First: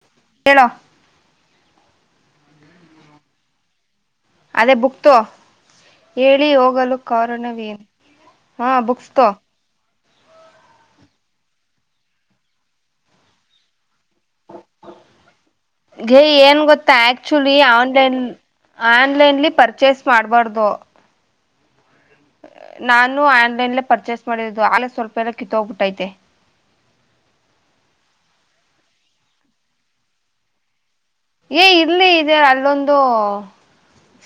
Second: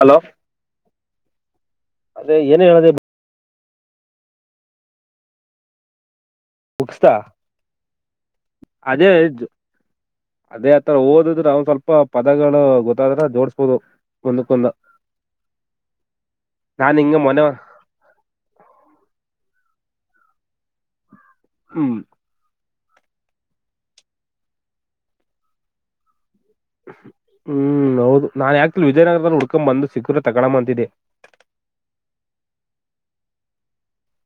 Hello ಹೇಳೋ ಅದೇ ಏನ್ ಹೇಳದೆ ಅದೇ ಬುಕ್ತು ಹೇಳಿ ಹೋಗಲು ಬುಕ್ಸ್ತಾ ಕಾರಣವೇನು ಹಾ ಅದೇ ಬುಕ್ಸ್ತೋ ಅದೇ ಆತರ ಓದಿದ್ರೆ ಅವ ಸ್ವಲ್ಪ ಪದಗಳು ಗೊತ್ತಾದ್ರ ಜೋಡ್ಸ್ಬೋದು ಒಂದಕ್ಕೊಂದು ಗೆ ಏನ್ ಗೊತ್ತಾ ನಾನ್ ಹಿಂಗ ಮೊನೆ ಆಕ್ಚುಲಿ ಆನ್ಲೈನ್ ಆನ್ಲೈನ್ಲಿ ಪರ್ಚೇಸ್ ಮಾಡ್ಬಾರ್ದು ಹ್ಮ್ [unintelligible] ನಾನು ಆನ್ಲೈನ್ಲ್ಲೇ ಪರ್ಚೇಸ್ ಮಾಡಿದ್ದು ಆಲ ಸ್ವಲ್ಪ ಎಲ್ಲ ಕಿತ್ತೋಗ್ಬಿಟ್ಟೈತೆ ಹ್ಮ್ ಹೌದು ನಾನ್ ಯಾಕತಿ ವಿಜಯನಗರದಲ್ಲಿ ಉುಡ್ಕೊ ಬಂದು ಸಿಕ್ಕೂರ ತಗಳ ಅಂತಿದ್ದೆ ಏ ಇಲ್ಲಿ ಇದೆ ಅಲ್ಲೊಂದು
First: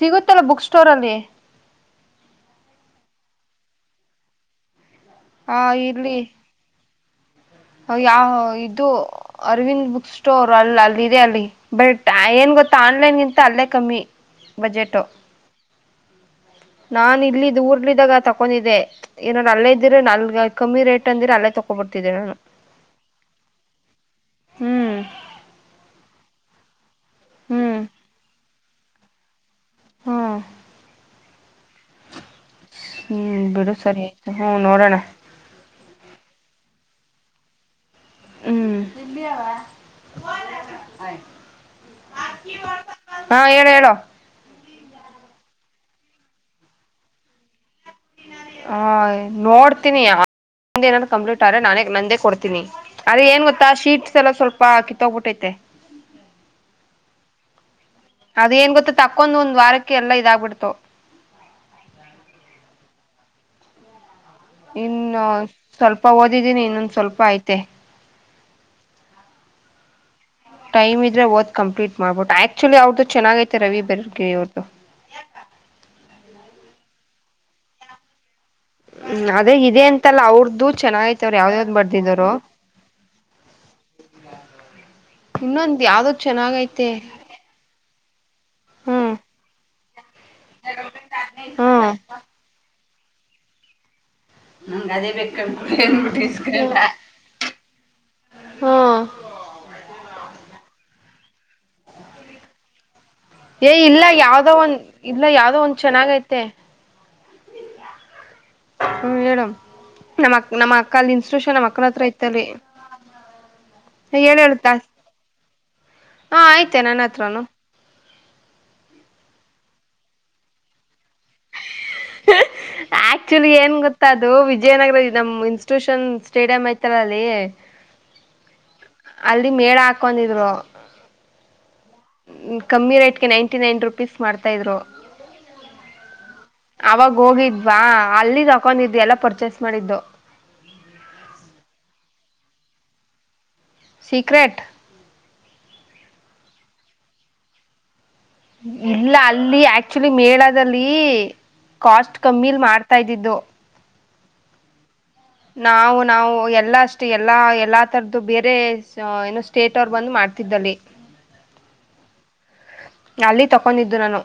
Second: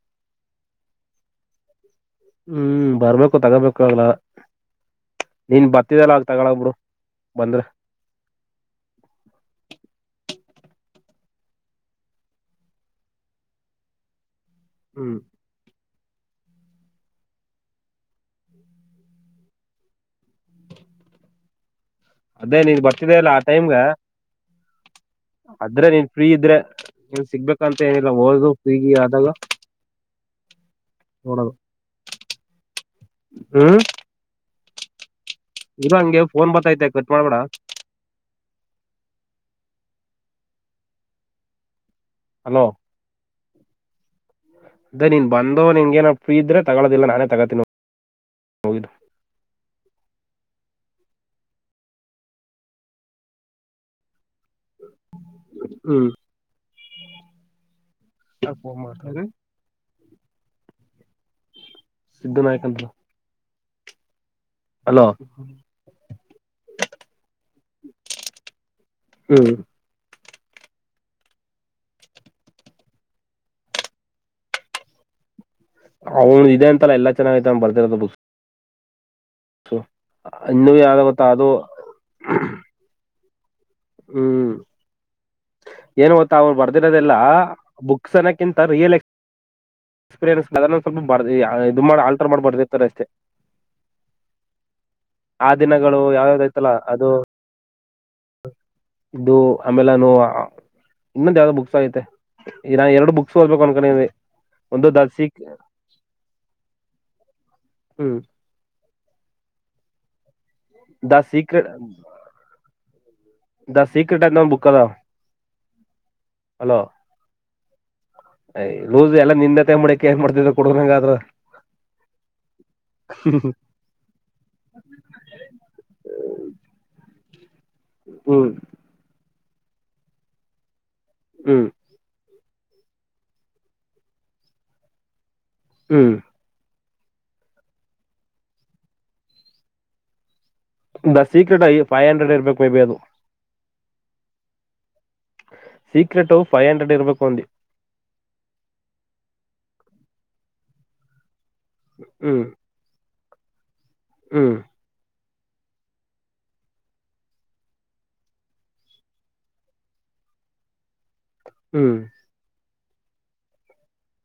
ಸಿಗುತ್ತಲ್ಲ ಬುಕ್ ಸ್ಟೋರ್ ಅಲ್ಲಿ ಹ್ಮ್ ಬರ್ಬೇಕು ತಗೋಬೇಕು ನೀನು ಬರುತ್ತಿದೆಯಲ್ಲ ಆಗ ತೆಗಣ ಬಿಡು ಯಾ ಇದು ಅರವಿಂದ್ ಬುಕ್ ಸ್ಟೋರ್ ಅ ಅಲ್ಲಿ ಇದೆ ಅಲ್ಲಿ ಬಟ್ ಏನ್ ಗೊತ್ತಾ ಆನ್ಲೈನ್ಗಿಂತ ಅಲ್ಲೇ ಕಮ್ಮಿ ಬಜೆಟು ಹ್ಮ್ ನಾನ್ ಇಲ್ಲಿ ಇದ ಊರ್ಲಿದಾಗ ತಕೊಂಡಿದ್ದೆ ಏನೋ ನಲ್ಲೇ ಇದ್ರೆ ನಲ್ ಕಮ್ಮಿ ರೇಟ್ ಅಂದಿರೆ ಅಲ್ಲೇ ತಕೊಬರ್ತಿದ್ದೆ ನಾನು ಅದೇ ನೀನ್ ಬರ್ತಿದ್ದ ಅಲ್ಲ ಆ ಟೈಮ್ಗ ಹ್ಮ್ ಅದ್ರೆ ನೀನ್ ಫ್ರೀ ಇದ್ರೆ [inaudible] ನೀನ್ ಹ್ಮ್ ಸಿಗ್ಬೇಕಂತ ಏನಿಲ್ಲ ಓದು [unintelligible] ಹ್ಮ್ ನೋಡದು ಹ್ಮ್ ಬಿಡು ಸರಿ ಆಯ್ತು ಹೂ ನೋಡೋಣ ಇರು ಹಂಗೆ ಫೋನ್ ಬತ್ತೈತೆ ಕಟ್ ಮಾಡ್ಬೇಡ ಹ್ಮ್ ಹಲೋ ಹಾ ಹೇಳ್ ಹೇಳು ಅದೇ ನೀನ್ ಬಂದು ನಿನ್ ಫ್ರೀ ಇದ್ರೆ ತಗೋದಿಲ್ಲ ನಾನೇ ತಗೋತೀನ ಹಾ ನೋಡ್ ಕೊತನಿ ಕಂಪ್ಲೀಟ್ ಆದ್ರೆ ನಾನೇ ನಂದೇ ಕೊಡ್ತೀನಿ ಅದೇ ಏನ್ ಗೊತ್ತಾ ಶೀಟ್ಸ್ ಎಲ್ಲ ಸ್ವಲ್ಪ ಕಿತ್ತೋಗ್ಬಿಟ್ಟೈತೆ ಹ್ಮ್ ಅದೇಏನ್ ಫೋನ್ ಗೊತ್ತ ಮಾಡ್ತಾರೆ ತಕ್ಕೊಂಡ್ ಒಂದ್ ವಾರಕ್ಕೆ ಎಲ್ಲ ಇದಾಗಬಿಡ್ತು ಸಿದ್ದನಾಯಕ್ ಅಂತ ಅಲೋ ಇನ್ನು ಸ್ವಲ್ಪ ಓದಿದ್ದೀನಿ ಇನ್ನೊಂದ್ ಸ್ವಲ್ಪ ಆಯ್ತು [inaudible] [unintelligible] ಟೈಮ್ ಇದ್ರೆ ಓದ್ ಕಂಪ್ಲೇಟ್ ಮಾಡ್ಬಿಟ್ಟು ಆಕ್ಚುಲಿ ಅವರ್ದು ಚೆನ್ನಾಗಿದ್ದೀರಾ ರವಿ ಬೆಳಗೆ ಅವರ್ದು ಹೌದು ಇದೆ ಅಂತ ಅಲ್ಲ ಎಲ್ಲಾ ಚೆನ್ನಾಗಿ ಬರೆದಿರುವುದು ಬುಕ್ಸ್ [inaudible] ಹ್ಮ್‌ ಅದೇ ಇದೆ ಅಂತಲ್ಲ ಅವರದು ಇನ್ನು ಯಾವ್ದ ಗೊತ್ತಾ ಚೆನ್ನಾಗಿರುತ್ತೆ ಅದು ಯಾವ ಯಾವ ಬರ್ತಿದ್ದಾರೋ ಹ್ಮ್ ಇನ್ನೊಂದ್ ಯಾವ್ದೋ ಏನು ಗೊತ್ತಾ ಅವರು ಚೆನ್ನಾಗೈತೆ ಬರೆದಿರೋದ್ದೆಲ್ಲ ಬುಕ್ ಸೆಲೆಕ್ಟ್ ಅಂತ ರಿಯಲ್ ಹ್ಮ್ ಅದನ್ನು ಸ್ವಲ್ಪ ಬಾರ್ಡ್ಡಿಯ ಇದು ಹ್ಮ್ ಅನ್ಸಾರ್ ಮಾಡಬಹುದು ಅಷ್ಟೇ ನಂಗ್ ಅದೇ ಬೇಕ್ ಆ ಕಣ್ರೀ ದಿನಗಳು ಅನ್ಬಿಟ್ಟು ಯಾವ ಯಾವ ಐತಲ ಇಸ್ಕಂಡ ಇದು ಹ್ಮ್ ಇನ್ನೊಂದು ಆಗಲಿ ಇನ್ನು ಎರಡು ಬುಕ್ಸ್ ಓದಬೇಕು ಏ ಇಲ್ಲ ಅನ್ಕೊಂಡಿದ್ದೀನಿ ಯಾವ್ದೋ ಒಂದ್ ಇಲ್ಲ ಯಾವ್ದೋ ಒಂದ್ ಚೆನ್ನಾಗೈತೆ ಹ್ಮ ಮೇಡಂ ನಾಮ್ ಅಕ್ಕ ನಮ್ಮಕ್ಕ ದ ಸ್ಟೇಷನ್ ಸೀಕ್ರೆಟ್ ನಮ್ಮಕ್ಕನ ಹತ್ರ ಇದ್ದಿ ದ ಸೀಕ್ರೆಟ್ ಅಂತ ಒಂದ್ ಬುಕ್ ಏನಂತೆ ಅದಾವ ಹ ಐತಿ ನನ್ನತ್ರನೂ ಎ ಲೂಸು ಯಲ್ಲಾ ನಿಂದಂತೆ [inaudible] ಆಕ್ಚುಲಿ ಏನ್ ಗೊತ್ತಾ ಅದು ವಿಜಯ್ನಗರ ನಾಮ್ ಸ್ಟೇಷನ್ ಸ್ಟೇಡಿಯಂ ಐತಲ ಲ್ಲೆ ಹ್ಮ್ ಅಲಿ ನೇಣು ಹಾಕೊಂಡಿದ್ರು ಹ್ಮ್ ಕಮ್ಮಿ ರೇಟ್ ನಂಟಿನೈ ರುಪೀಸ್ರುಪೀಸ್ ಮಾಡ್ತಾ ಇದ್ರು ಇದ್ರು ಹ್ಮ್ ಯಾವಾಗ ಹೋಗಿದ್ವ ಅಲ್ಲಿ ಅಲ್ಲಿ ತಗೊಂಡಿದ್ದು ಯಲ್ಲಾ ಪರ್ಚೇಸ್ ಮಾಡ್ಕೊಂಡಿದ್ದೆ [inaudible] ಸೀಕ್ರೆಟ್ ಸೀಕ್ರೆಟ್ ಫೈವ್ ಹಂಡ್ರೆಡ್ ಇರ್ಬೇಕು ಅಂದೆ ಇಲ್ಲ ಅಲ್ಲಿ ಆಕ್ಚುಲಿ ಮೇಳದಲ್ಲಿ ಕಾಸ್ಟ್ ಹ್ಮ್ ಕಮ್ಮಿ ಮಾಡ್ತಾ ಇದ್ದಿದ್ದು ಹ್ಮ್ ನಾವು ನಾವು ಎಲ್ಲ ಎಲ್ಲಾಷ್ಟು ಬೇರೆ ಸ್ಟೇಟಸ್ವರು ಬಂದು ಮಾಡುತ್ತಿದ್ದೇವೆ ಅಲ್ಲಿ ಹ್ ಅಲ್ಲಿ ತಗೊಂಡಿದ್ದು ನಾನು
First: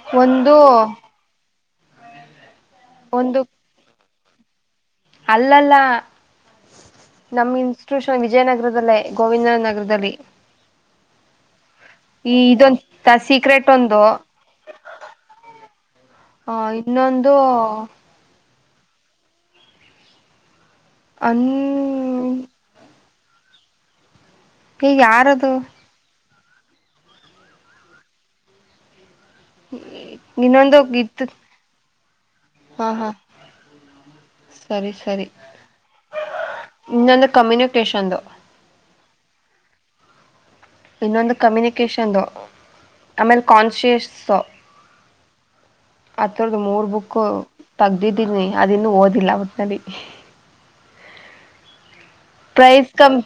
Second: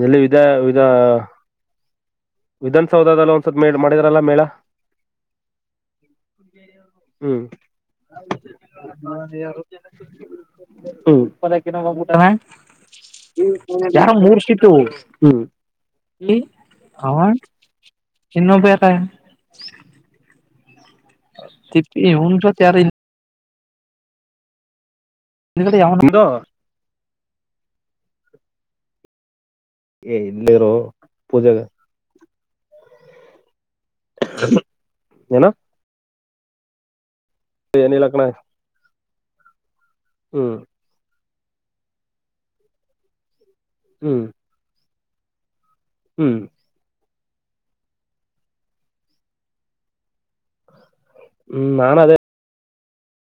ಯಲ್ಲಿ ಇದಾ ಒಂದು ವಿಧಾನಸೌಧದಲ್ಲಿ ಒಂದು ಸ್ವಲ್ಪ ಮೇಳ ಅಲ್ಲಲ್ಲ ನಮ್ಮ ಇನ್ಸ್ಟಿಟ್ಯೂಷನ್ ಹ್ಮ್ ವಿಜಯನಗರದಲ್ಲೇ ಗೋವಿಂದನಗರದಲ್ಲಿ ಈ ಇದೊಂದು ಹ್ಮ್ ಸೀಕ್ರೆಟ್ ಒಂದು ಆ ಹ್ಮ್ ಇನ್ನೊಂದು ಇನ್ನೊಬ್ಬ ಯಾರು [unintelligible] ಅನ್ [unintelligible] [inaudible] ಇದು [unintelligible] [inaudible] ಹ ಹ ಸರಿ ಸರಿ ಏನ [unintelligible] ಏನಿಲ್ಲ ಕಮ್ಯುನಿಕೇಶನ್ದು ಕಣ [unintelligible] ಇನ್ನೊಂದು ಕಮ್ಯುನಿಕೇಶನ್ದು ಆಮೇಲೆ ಕಾನ್ಶಿಯಸ್ ಹ್ಮ್ ಹ್ಮ್ ಅದರದು ಮೂರು ಬುಕ್ ತೆಗೆದಿದ್ದೇನೆ ಅದನ್ನು ಇನ್ನ ಓದಿಲ್ಲ ನಾನು ಅದೇ ಪ್ರೈಸ್ ಕಮ್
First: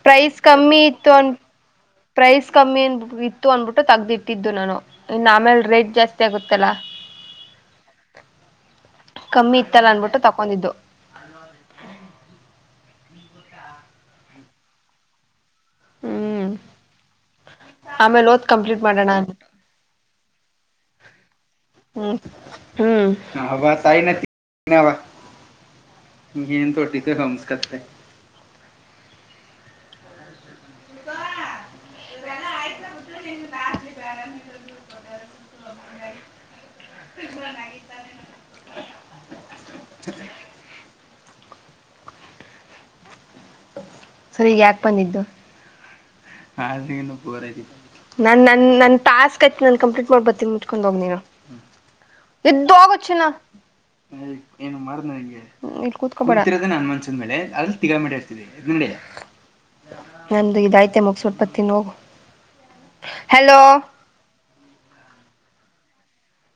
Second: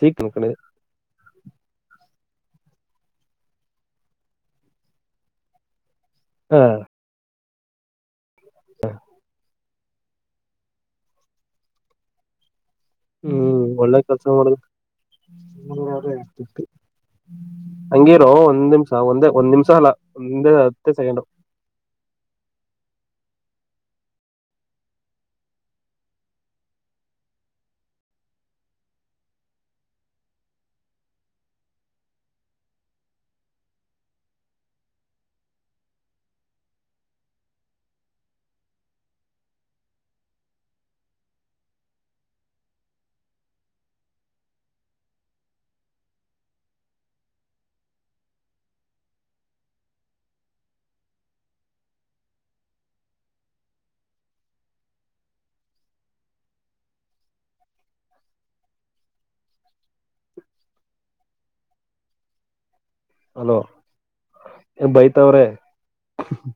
ಸೀಕ್ ಪ್ರೈಸ್ ಅನ್ಕೊಂಡಿದ್ದೆ ಕಮ್ ಇತ್ತು ಪ್ರೈಸ್ ಕಮ್ಮಿ ಇತ್ತು ಅಂದು ಬಿಟ್ಟು ತೆಗೆದಿಟ್ಟಿದ್ದು ನಾನು ಆಮೇಲೆ ರೆಡ್ ಜಾಸ್ತಿ ಆದ್ರೆ ಹ ಗೊತ್ತಲ್ಲ [inaudible] [unintelligible] ತಗನ್ ಬಿಟ್ಟಿದ್ದು ಒಳ್ಳೆ ಕೆಲಸ ಮಾಡಿದೆ ಹ್ಮ್ ಹಂಗೆ ಆಮೇಲೆ ಇರುವ ಓದ್ ಒಂದು ಕಂಪ್ಲೀಟ್ ನಿಮಿಷ ಮಾಡೋಣ ಒಂದು ಅನ್ಬಿಟ್ಟು ನಿಮಿಷ ಅಲ್ಲ ಹತ್ಯೆ ಸೆಕೆಂಡು ಹ್ಮ್ [unintelligible] [unintelligible] [unintelligible] [unintelligible] ಸರಿ ಈಗ ಯಾಕ್ ಬಂದಿದ್ದು ನನ್ನನ್ನ ಟಾಸ್ ಕಂಪ್ಲೇಂಟ್ ಮಾಡಿಕೊಂಡು ಬರ್ತೀನಿ ಎದ್ದೋಗೋ ಚಿನ್ನ ಇಲ್ಲಿ ಕೂತ್ಕೋ ಬೇಡ ಕುಂತ್ಕೊಂತಿರೋದೆ ನನ್ ಮಂಚದ ಮೇಲೆ ನಂದು ಇದಾಯಿತು ಸ್ವಲ್ಪ ಹೊತ್ತು ಇನ್ನೂ ಹೋಗು ಹಲೋ [unintelligible]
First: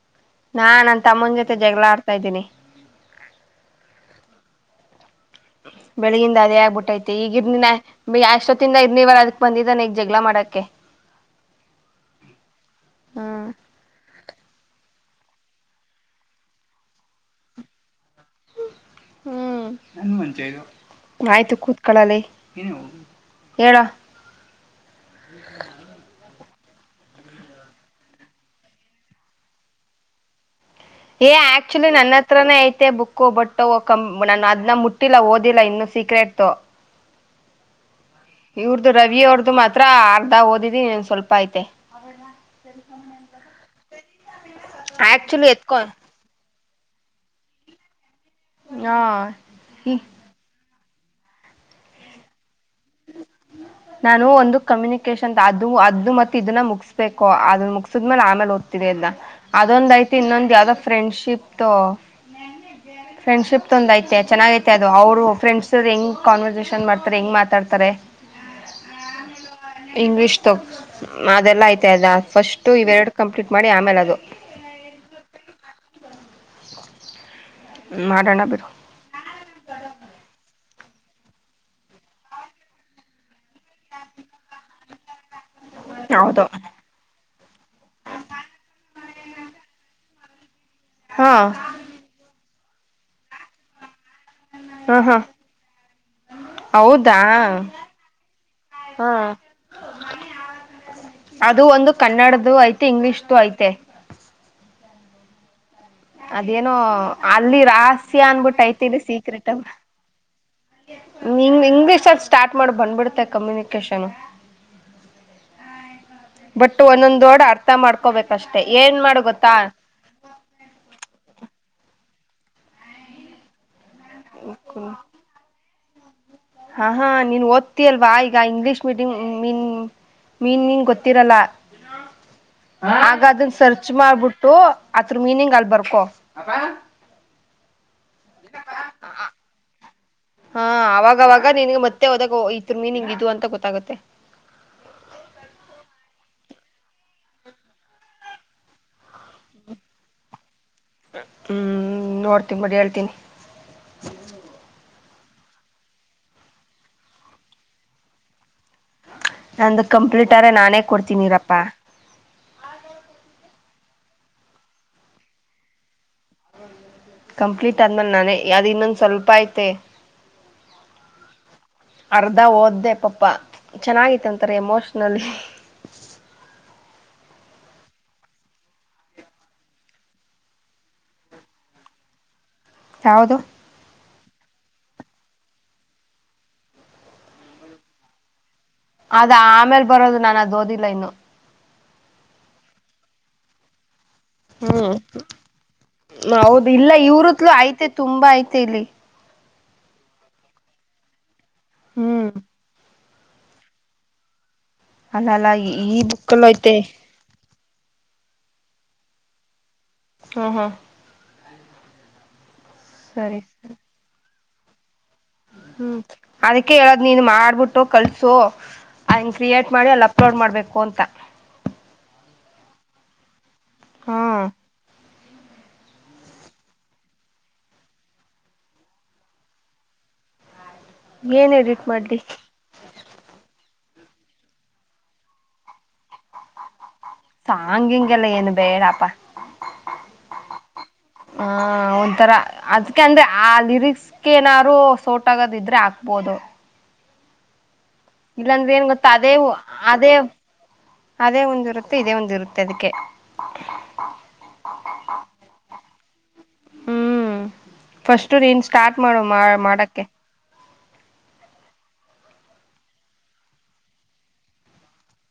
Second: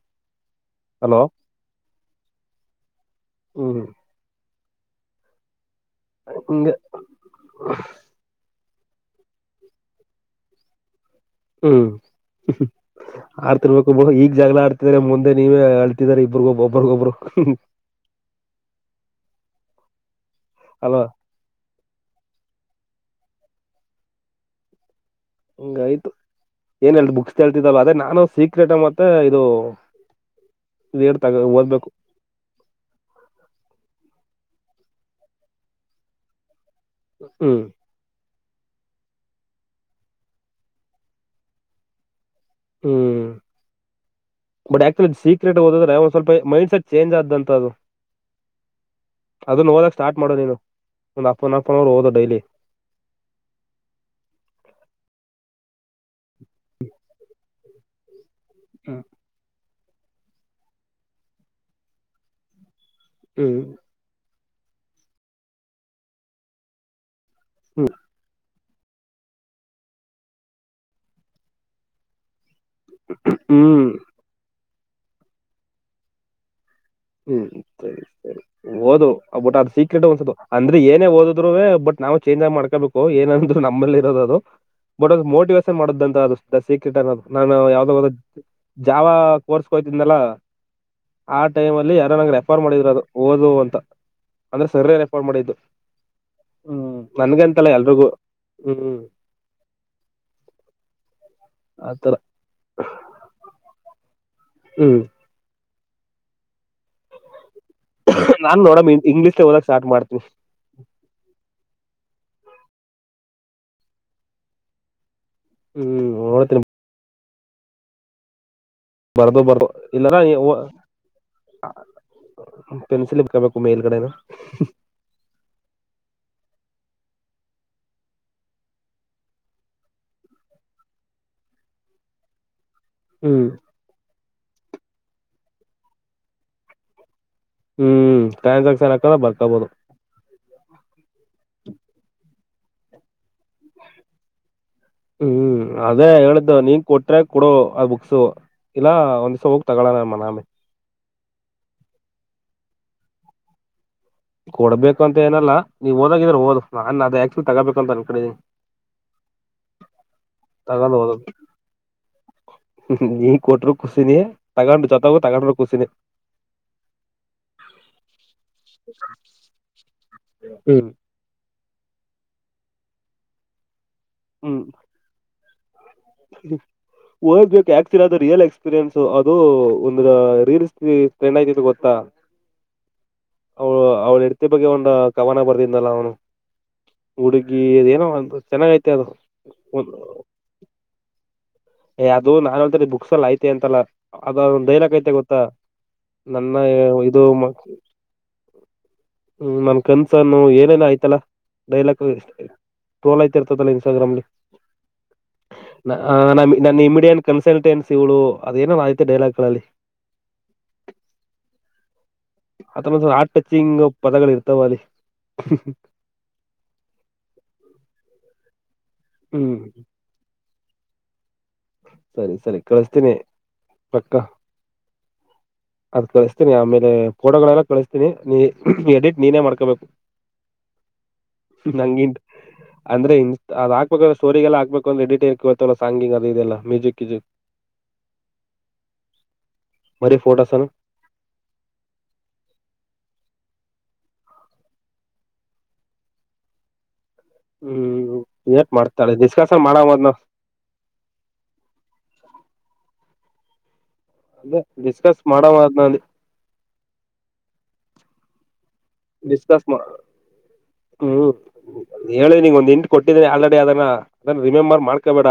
ನಾನ ನನ್ನ ತಮ್ಮನ ಜೊತೆ ಜಗಳ ಆಡುತ್ತಿದ್ [unintelligible] [unintelligible] ಬೆಳಗ್ಗೆಯಿಂದ ಹಂಗೆ ಅದ್ಯಾಗ್ಬಿಟ್ಟಿದೆ [inaudible] ಎದಕ್ಕೆ ಬಂದಿದ್ದಾನೆ ಜಗಳ ಮಾಡಕ್ಕೆ ಹು ಹ್ಮ್ ಆಡುತ್ತಿರಬೇಕು ಈಗ ಜಗಳ ಮುಂದೆ ನೀವು ಹೇಳುತ್ತಿದ್ದಾರೆ ಒಬ್ಬರಿಗೊಬ್ರು ಹ್ಮ್ ಆಯ್ತು ಕುತ್ಕೊಳ್ಳಲೆ ಹೇಳೋ ನಂದ ಆಯ್ತು ಏನದು ಬುಕ್ಸ್ ಕೇಳುತ್ತಿದ್ದಲ್ಲ ಅದೇ ನಾನು ಸೀಕ್ರೆಟ್ ಮತ್ತೆ ಇದೊ ಏ! ಆಕ್ಚುಲಿ ನನ್ನತ್ರನೇ ಐತೆ ಬುಕ್ಕು ಭಟ್ಟ ನನ್ನ ಅದ್ನ ಮುಟ್ಟಿಲ್ಲ ಮುಟ್ಟಿಲ್ಲ ಇನ್ನು ಓದಿಲ್ಲ ಸೀಕ್ರೆಟು ಹ್ಮ್ ಇವ್ರುದು ರವಿ ಅವರದು ಮಾತ್ರ ಅರ್ಧ ಓದಿದ್ದೇನೆ ಇನ್ನು ಸ್ವಲ್ಪ ಐತೆ ಹ್ಮ್ ಬಟ್ ಆಕ್ಚುಲಿ ಅದ ಸೀಕ್ರೆಟ್ ಓದಿದರೆ ಒಂದ್ ಸ್ವಲ್ಪ ಮೈಂಡ್ ಸೆಟ್ ಚೇಂಜ್ ಆದಂತದು ಹಾ ಅದನ್ನ ಓದೋಕೆ ಸ್ಟಾರ್ಟ್ ಮಾಡು ನೀನು ಒನ್ ಆಫ್ ಆನ್ ಅವರ್ ಓದು ಡೈಲಿ ನಾನು ಒಂದು ಕಮ್ಯುನಿಕೇಷನ್ ಅದು ಮತ್ತು ಇದನ್ನ ಮುಗಿಸಬೇಕು ಅದನ್ನು ಮುಗಿಸಿದ ಮೇಲೆ ಆಮೇಲೆ ಓದ್ತೀನಿ ಹ್ಮ್ ಇದನ್ನ ಅದೊಂದೇ ಐತೆ ಇನ್ನೊಂದು ಯಾವುದು ಫ್ರೆಂಡ್ಶಿಪ್ ದು ಫ್ರೆಂಡ್ ಶಿಪ್ ದು ಹ್ಮ್ ಒಂದು ಅಯ್ತೆ ಚೆನ್ನಾಗಿ ಅವರು ಫ್ರೆಂಡ್ಸ್ ಅವರು ಎಂಗ್ ಕನ್ವರ್ಸೇಷನ್ ಮಾಡ್ತಾರೆ ಹೆಂಗ್ ಮಾಡ್ತಾರೆ ತರೆ ಇಂಗ್ಲಿಷ್ ದು ಅದೆಲ್ಲಾ ಐತೆ ಅದಾ ದ್ ಫಸ್ಟ್ ಇವೆರಡು ಕಂಪ್ಲೀಟ್ ಮಾಡಿ ಹ್ಮ್ ಆಮೇಲೆ ಅದು ಹ್ಮ್ ಸರಿ ಸರಿ ಮಾಡೋಣ ಬಿಡು ಓದು, ಬಟ್ ಅದು ಸೀಕ್ರೆಟಾಗ್ ಒಂದ್ ಸತಿ ಅಂದ್ರೆ ಏನೇ ಓದಿದರೂವೇ ಬಟ್ ನಾವೇ ಚೇಂಜ್ ಮಾಡ್ಕೋಬೇಕು ಏನಂದ್ರು ನಮ್ಮಲ್ಲೇ ಇರೋದು ಅದು ಬಟ್ ಅದು ಮೋಟ ಮೋಟಿವೇಶನ್ ಹೌದು ಮಾಡುವಂತದ್ದು ಸೀಕ್ರೆಟ್ ಏನಾದ್ರು ನಾನು ಯಾವುದು ಅದು ಜಾವಾ ಕೋರ್ಸ್ ಹೊಯ್ತಿದ್ನಲ್ವಾ [inaudible] ಹಾ ಯಾರೋ ನನ್ ರೆಫರ್ ಮಾಡಿದ್ರು ಓದು ಅಂತ ಅಂದ್ರೆ ಸರ್ರೆ ಹಾಹಾ! ರೆಫರ್ ಮಾಡಿದ್ದು ಹೌದಾ, ನನ್ಗಂತಲ್ಲ ಎಲ್ರಿಗೂ ಹ್ಮ್ ಹಾ ಅದು ಒಂದು ಆತರ ಕನ್ನಡದೋ ಐತೆ ಇಂಗ್ಲಿಷ್ದು ಐತೆ ಹ್ಮ್ ಅದೇನೋ ಹಾಲ್ ಕುಹೂ! ನಾನು ನೋಡಮ್ ಇಂಗ್ಲಿಷೇ ಓದಕ್ ಸ್ಟಾರ್ಟ್ ಮಾಡ್ತೀನಿ ನೀನು ಇಂಗ್ಲಿಷಾದ್ರು ಸ್ಟಾರ್ಟ್ ಮಾಡು ಬಂದ್ಬಿಡುತ್ತದೆ ಕಮ್ಯುನಿಕೇಷನ್ ಹ್ಮ್ ನೋಡ್ತೀನಿ ಬಟ ಒಂದೊಂದು ಅರ್ಥ ಮಾಡ್ಕೋಬೇಕು ಬರದು ಬರದು [inaudible] ಪೆನ್ಸಿಲ್ ಇಟ್ಕೋಬೇಕು ಮೇಲ್ಗಡೆನ [unintelligible] ಆಹಾ ನೀವು ಒತ್ತಿಯಲ್ಲ--ಇಂಗ್ಲಿಷ್ ಮೀನಿಂಗ್ ಗೊತ್ತಿಲ್ಲ ಆಗ ಹ್ಮ್ ಅದನ್ನು ಸರ್ಚ್ ಮಾಡೋದು ಅದರ ಮೀನಿಂಗ್ ಅಲ್ಲಿ ಬರ್ಕೋ ಅಪ್ಪ ಟ್ರಾನ್ಸಾಕ್ಷನ್ ಅವಾಗವಾಗ ಇದರ ಮೀನಿಂಗ್ ಇದು ಅಂತ ಗೊತ್ತಾಗುತ್ತೆ ಅದಾ ಹೇಳಿದ್ದು ಕೊಟ್ರೆ ಕೊಡು ಆ ಬುಕ್ಸ್ ಇಲ್ಲ ತಗೊಳೋಣ ಆಮೇಲೆ ನೋಡ್ತೀನಿ ಬಿಡಿ ಹೇಳ್ತೀನಿ ಕೊಡಬೇಕಂತೆನಿಲ್ಲ ನೀನು ಹೋದಂಗ್ ಇದ್ರೆ ಓದು ನಾನದನ್ನ ತಗೊಂಡ್ ಬೇಕಂತ ಅಂದುಕೊಂಡಿದ್ದೇನೆ ನಂದು ಕಂಪ್ಲೀಟ್ ಆದರೆ ನಾನೇ ತಗೊಂಡ್ ಕೊಡ್ತೀನಿ ಓದದು ಇರಪ್ಪ ಖುಷಿನೇ--ತಗೊಂಡಿಲ್ಲ ಅಂದ್ರು ಖುಷಿನೇ ಕಂಪ್ಲೀಟ್ ಆದ್ಮೇಲೆ ಒಂದ್ ಸ್ವಲ್ಪ ಐತೆ ಹೂ ಅರ್ಧ ಒದೆ ಪಪ್ಪಾ ಚೆನ್ನಾಗಿತ್ತಂತೆ ಹ್ಮ್ ಎಮೋಷನಲ್ [unintelligible] ಅದು ಒಂದು ರಿಲ್ಸ್ ಟ್ರೆಂಡ್ ಆಗಿದೆ ಗೊತ್ತಾ [unintelligible] ಯಾವುದು ಇದರ ಜೊತೆ ಒಂದು ಕವನ ಬರೆದಿಲ್ಲ ಅವನು ಹುಡುಗಿ ಚೆನ್ನಾಗೈತೆ ಅದು ಆಮೇಲೆ ಅದು ಬರೋದು ಇನ್ನೂ ಓದಿಲ್ಲ ನಾನು ಏ ಅದು--ಬುಕ್ಸಲ್ಲಿದೆ ಅಂತಲ್ಲ ಅದ ಒಂದ್ ತುಂಬಾ ಡೈಲಾಗ್ ಐತೆ ಗೊತ್ತಾ ನನ್ನ ಇದು ಹ್ಮ್ ಆಯ್ತೆ ಇಲ್ಲಿ ನನ್ ಕನಸಲ್ಲೂ ಏನೇ ಏನಾಯ್ತಲ್ಲ ಡೈಲಾಗ್ ಹ್ಮ್ ಟ್ರೋಲ್ ಆಯ್ತಲ್ಲ ಅದು ಇನ್ಸ್ಟಾಗ್ರಾಮ್ ಅಲ್ಲಿ ಅಲ್ಲಲ್ಲ ಈ ಬುಕ್ [unintelligible] ಅದೇನು ಆಯ್ತು ಡೈಲಾಗ್ಗಳಲ್ಲಿ ಆಹಾ ಸರಿ ಸರಿ [unintelligible] ತವಲಿ ಅದಕ್ಕೆ ಹೇಳೋದು ನೀನು ಮಾಡ್ಬಿಟ್ಟು ಕಲಿಸು ಅಲ್ಲಿ ಹ್ಮ್ ಕ್ರಿಯೇಟ್ ಮಾಡಿ ಅಪ್ಲೋಡ್ ಮಾಡಬೇಕು ಕೊಂತ ಸರಿ ಸರಿ ಕಳಿಸುತ್ತೇನೆ ಹಾಹಾ ಅದು ಕಳಿಸ್ತೀನಿ ಆಮೇಲೆ--ಎಡಿಟ್ ನೀನೇ ಮಾಡ್ಕೋಬೇಕು ಏನ್ ಎಡಿಟ್ ಮಾಡಿದ್ದಿ ಅಂದ್ರೆ--ಅದು ಹಾಕು ಬೇಕು ಸ್ಟೋರಿಗೆಲ್ಲ ಡೀಟೇಲ್ ಕೇಳುತ್ತೆ ಸಾಂಗ್ ಇನ್ನೆಲ್ಲ [unintelligible] ಸಾಂಗ್ ಇನ್ ಎಲ್ಲ ಏನು ಬರೀ ಫೋಟೋಸನ ಬೇಡಪ್ಪ--ಅದಕ್ಕೆ ಅಂದೆ ಆ ಲಿರಿಕ್ಸ್ ಗೆ ಏನಾದರೂ ಸೂಟ್ ಹಾಗಿದ್ದರೆ ಹಾಕಬಹುದು ಹ್ಮ್ ಏಟ್ ಇಲ್ಲಾಂದ್ರೆ ಏನು ಗೊತ್ತಾ ಮಾಡ್ತಾಳೆ ಡಿಸ್ಕಸ್ ಮಾಡಮದ್ನ ಅದೇ, ಅದೇ ಒಂದು ಇರುತ್ತೆ ಇದೆ ಒಂದು ಇರುತ್ತೆ ಅದಕ್ಕೆ ಡಿಸ್ಕಸ್ ಮಾಡೋಣ ಫಸ್ಟ್ ನೀನು ಸ್ಟಾರ್ಟ್ ಮಾಡು ಮಾಡೋಕೆ ಹೇಳೋ ಒಂದು ಹಿಂಟ್ ಕೊಟ್ಟಿದ್ದೇನೆ ಆಲ್ರೆಡಿ ಈಗ [inaudible] ಮಾಡ್ಕೋಬೇಡ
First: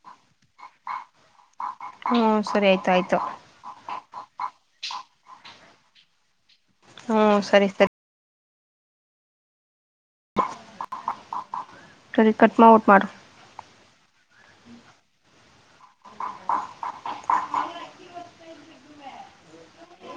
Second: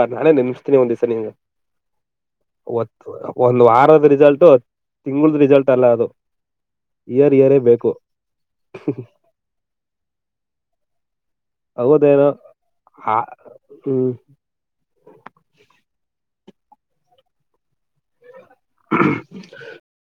ಹ್ಮ್ ಸರಿ ಆಯ್ತು ಆಯ್ತು ಒಂದು ವಾರದ ರಿಸಲ್ಟ್ ಒಂದು ತಿಂಗಳ [unintelligible] ಇಯರ್ ಹ್ಮ್ ಇಯರ್ ಸರಿ ಬೇಕು ಸರಿ [unintelligible] ಹೌದೇನೋ ಸರಿ ಕಟ್ ಮಾಡ್ಬಿಟ್ಟು ಮಾಡು [unintelligible] [unintelligible]